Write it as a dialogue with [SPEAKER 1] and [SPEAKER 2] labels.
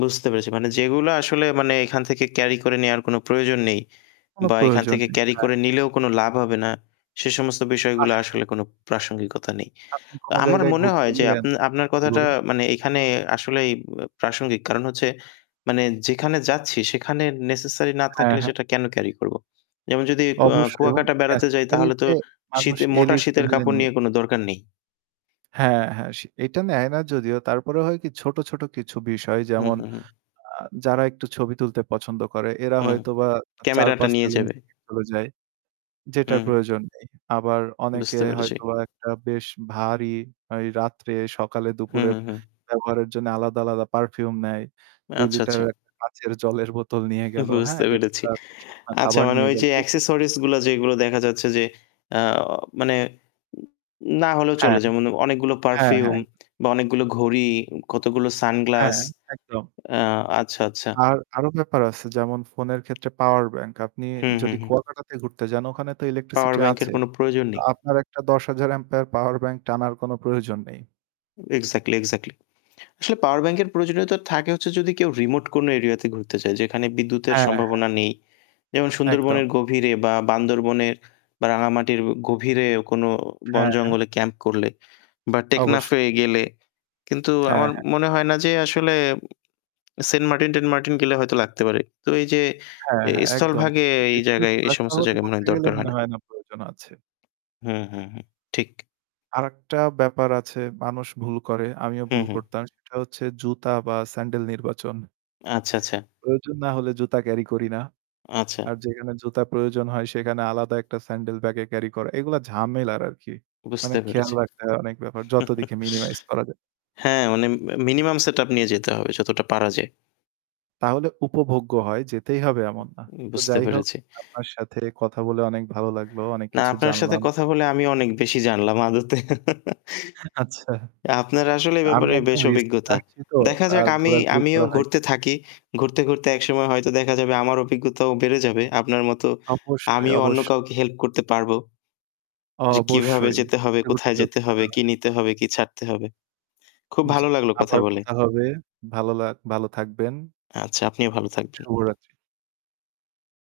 [SPEAKER 1] বুঝতে পেরেছি। মানে যেগুলা আসলে মানে এখান থেকে ক্যারি করে নেওয়ার কোনো প্রয়োজন নেই
[SPEAKER 2] কোনো
[SPEAKER 1] বা এখান
[SPEAKER 2] প্রয়োজন
[SPEAKER 1] থেকে
[SPEAKER 2] নেই।
[SPEAKER 1] ক্যারি
[SPEAKER 2] হ্যাঁ।
[SPEAKER 1] করে নিলেও কোন লাভ হবে না, সে সমস্ত বিষয়গুলো
[SPEAKER 2] আসলেই।
[SPEAKER 1] আসলে কোন প্রাসঙ্গিকতা নেই।
[SPEAKER 2] আপনি
[SPEAKER 1] আ
[SPEAKER 2] কোন
[SPEAKER 1] আমার
[SPEAKER 2] জায়গায়
[SPEAKER 1] মনে
[SPEAKER 2] ঘুরতে
[SPEAKER 1] হয় যে, আ
[SPEAKER 2] গেলেন
[SPEAKER 1] আপনার
[SPEAKER 2] জী,
[SPEAKER 1] কথাটা
[SPEAKER 2] বলুন।
[SPEAKER 1] মানে এখানে আসলেই ব প্রাসঙ্গিক। কারণ হচ্ছে, মানে যেখানে যাচ্ছি, সেখানে নেসেসারি না
[SPEAKER 2] হ্যাঁ,
[SPEAKER 1] থাকলে
[SPEAKER 2] হ্যাঁ।
[SPEAKER 1] সেটা কেন ক্যারি করব? যেমন যদি ক
[SPEAKER 2] অবশ্যই। এবং
[SPEAKER 1] কুয়াকাটা বেড়াতে যাই,
[SPEAKER 2] নেসেসারি
[SPEAKER 1] তাহলে তো
[SPEAKER 2] কে মানুষ
[SPEAKER 1] শীতের মোটা
[SPEAKER 2] এলিট
[SPEAKER 1] শীতের
[SPEAKER 2] লেভেলে
[SPEAKER 1] কাপড়
[SPEAKER 2] নিয়ে
[SPEAKER 1] নিয়ে
[SPEAKER 2] যায়।
[SPEAKER 1] কোনো দরকার নেই।
[SPEAKER 2] হ্যাঁ, হ্যাঁ সে এটা নেয় না যদিও। তারপরেও হয় কি ছোট, ছোট কিছু বিষয়
[SPEAKER 1] হু,
[SPEAKER 2] যেমন
[SPEAKER 1] হু, হু।
[SPEAKER 2] আ যারা একটু ছবি তুলতে পছন্দ করে এরা
[SPEAKER 1] হু,
[SPEAKER 2] হয়তোবা
[SPEAKER 1] ক্যামেরাটা
[SPEAKER 2] ৪-৫ টা
[SPEAKER 1] নিয়ে
[SPEAKER 2] লেন্স
[SPEAKER 1] যাবে।
[SPEAKER 2] নিয়ে চলে যায়, যেটার
[SPEAKER 1] হুম।
[SPEAKER 2] প্রয়োজন নেই। আবার অনেকে
[SPEAKER 1] বুঝতে পেরেছি।
[SPEAKER 2] হয়তোবা একটা বেশ ভারী, ওই
[SPEAKER 1] হু,
[SPEAKER 2] রাত্রে-সকালে-দুপুরে
[SPEAKER 1] হু, হু।
[SPEAKER 2] ব্যবহারের জন্য আলাদা, আলাদা পারফিউম নেয়। 2
[SPEAKER 1] আচ্ছা, আচ্ছা।
[SPEAKER 2] লিটারের একটা কাঁচের জলের বোতল নিয়ে গেল, হ্যাঁ।
[SPEAKER 1] বুঝতে পেরেছি।
[SPEAKER 2] এক্সট্রা শুকনা
[SPEAKER 1] আচ্ছা,
[SPEAKER 2] খাবার
[SPEAKER 1] মানে
[SPEAKER 2] নিয়ে
[SPEAKER 1] ওই যে,
[SPEAKER 2] গেলো। এগুলো
[SPEAKER 1] অ্যাক্সেসরিজ
[SPEAKER 2] [unintelligible]
[SPEAKER 1] গুলো; যেগুলো দেখা যাচ্ছে যে, আ মানে না হলেও
[SPEAKER 2] হ্যাঁ।
[SPEAKER 1] চলে। যেমন, অনেকগুলো
[SPEAKER 2] হ্যাঁ,
[SPEAKER 1] পারফিউম
[SPEAKER 2] হ্যাঁ।
[SPEAKER 1] বা অনেকগুলো ঘড়ি, কতগুলো সানগ্লাস
[SPEAKER 2] হ্যাঁ, একদম।
[SPEAKER 1] আ আচ্ছা, আচ্ছা।
[SPEAKER 2] আর; আরো ব্যাপার আছে। যেমন, ফোনের ক্ষেত্রে পাওয়ার ব্যাংক। আপনি
[SPEAKER 1] হু, হু,
[SPEAKER 2] যদি
[SPEAKER 1] হু।
[SPEAKER 2] কুয়াকাটাতে ঘুরতে যান ওখানে তো
[SPEAKER 1] পাওয়ার
[SPEAKER 2] ইলেকট্রিসিটি
[SPEAKER 1] ব্যাংকের
[SPEAKER 2] আছে।
[SPEAKER 1] কোন প্রয়োজন নেই।
[SPEAKER 2] আপনার একটা ১০০০০ অ্যাম্পিয়ার পাওয়ার ব্যাংক টানার কোন প্রয়োজন নেই।
[SPEAKER 1] Exactly, exactly. আসলে পাওয়ার ব্যাংকের প্রয়োজনীয়তা থাকে হচ্ছে, যদি কেউ রিমোট কোন এরিয়াতে ঘুরতে যায়, যেখানে বিদ্যুতের
[SPEAKER 2] হ্যাঁ, হ্যাঁ।
[SPEAKER 1] সম্ভাবনা নেই। যেমন,
[SPEAKER 2] একদম।
[SPEAKER 1] সুন্দরবনের গভীরে বা বান্দরবনের বা রাঙামাটির গভীরে কোন
[SPEAKER 2] হ্যাঁ, হ্যাঁ।
[SPEAKER 1] বনজঙ্গলে ক্যাম্প করলে বা
[SPEAKER 2] অবশ্যই।
[SPEAKER 1] টেকনাফে গেলে। কিন্তু,
[SPEAKER 2] হ্যাঁ,
[SPEAKER 1] আমার
[SPEAKER 2] হ্যাঁ।
[SPEAKER 1] মনে হয় না যে আসলে, সেন্ট মার্টিন-টেন্ট মার্টিন গেলে হয়তো লাগতে পারে। তো, এই যে
[SPEAKER 2] হ্যাঁ, হ্যাঁ। একদম।
[SPEAKER 1] স্থলভাগে, এই
[SPEAKER 2] বিভিন্ন
[SPEAKER 1] জায়গায়
[SPEAKER 2] জেলা
[SPEAKER 1] সমস্ত
[SPEAKER 2] শহরে
[SPEAKER 1] জায়গায় মনে
[SPEAKER 2] ঘুরতে
[SPEAKER 1] হয়
[SPEAKER 2] গেলে
[SPEAKER 1] দরকার হয়
[SPEAKER 2] মনে
[SPEAKER 1] না।
[SPEAKER 2] হয় না প্রয়োজন আছে।
[SPEAKER 1] হু, হু, হু ঠিক।
[SPEAKER 2] আরেকটা ব্যাপার আছে, মানুষ ভুল করে, আমিও
[SPEAKER 1] হু,
[SPEAKER 2] ভুল
[SPEAKER 1] হু।
[SPEAKER 2] করতাম। সেটা হচ্ছে, জুতা বা স্যান্ডেল নির্বাচন।
[SPEAKER 1] আচ্ছা, আচ্ছা।
[SPEAKER 2] প্রয়োজন না হলে জুতা ক্যারি করি না।
[SPEAKER 1] আচ্ছা।
[SPEAKER 2] আর যেখানে জুতা প্রয়োজন হয়, সেখানে আলাদা একটা স্যান্ডেল ব্যাগে ক্যারি করা, এগুলো ঝামেলার আরকি। মানে
[SPEAKER 1] বুঝতে
[SPEAKER 2] খেয়াল
[SPEAKER 1] পেরেছি।
[SPEAKER 2] রাখতে হয়, অনেক ব্যাপার। যত দিকে মিনিমাইজ করা যায়।
[SPEAKER 1] হ্যাঁ, মানে মি মিনিমাম সেটআপ নিয়ে যেতে হবে, যতটা পারা যায়।
[SPEAKER 2] তাহলে উপভোগ্য হয়, যেতেই হবে এমন না। তো
[SPEAKER 1] বুঝতে
[SPEAKER 2] যাই হোক,
[SPEAKER 1] পেরেছি।
[SPEAKER 2] আপনার সাথে কথা বলে অনেক ভালো লাগলো, অনেক
[SPEAKER 1] না,
[SPEAKER 2] কিছু
[SPEAKER 1] আপনার সাথে
[SPEAKER 2] জানলাম।
[SPEAKER 1] কথা বলে আমি অনেক বেশি জানলাম আদতে।
[SPEAKER 2] আচ্ছা।
[SPEAKER 1] আপনার আসলে এই
[SPEAKER 2] আমি
[SPEAKER 1] ব্যাপারে
[SPEAKER 2] একদম
[SPEAKER 1] বেশ
[SPEAKER 2] রিসেন্ট
[SPEAKER 1] অভিজ্ঞতা।
[SPEAKER 2] আসছি তো,
[SPEAKER 1] দেখা যাক
[SPEAKER 2] আর
[SPEAKER 1] আমি
[SPEAKER 2] ঘোরাঘুরি
[SPEAKER 1] আমিও
[SPEAKER 2] করা
[SPEAKER 1] ঘুরতে
[SPEAKER 2] হয়নি।
[SPEAKER 1] থাকি। ঘুরতে, ঘুরতে একসময় হয়তো দেখা যাবে আমার অভিজ্ঞতাও বেড়ে যাবে। আপনার মতো
[SPEAKER 2] অবশ্যই,
[SPEAKER 1] আমিও অন্য
[SPEAKER 2] অবশ্যই।
[SPEAKER 1] কাউকে হেল্প করতে পারব। যে, কিভাবে
[SPEAKER 2] অবশ্যই।
[SPEAKER 1] যেতে হবে,
[SPEAKER 2] ঘুরতে,
[SPEAKER 1] কোথায়
[SPEAKER 2] ঘুরতেই
[SPEAKER 1] যেতে হবে,
[SPEAKER 2] অভিজ্ঞতা
[SPEAKER 1] কি
[SPEAKER 2] হবে।
[SPEAKER 1] নিতে হবে, কি ছাড়তে হবে। খুব
[SPEAKER 2] জ্বি,
[SPEAKER 1] ভালো লাগলো কথা
[SPEAKER 2] আবার
[SPEAKER 1] বলে।
[SPEAKER 2] কথা হবে। ভালো লা ভালো থাকবেন।
[SPEAKER 1] আচ্ছা, আপনিও ভালো থাকবেন।
[SPEAKER 2] শুভরাত্রি।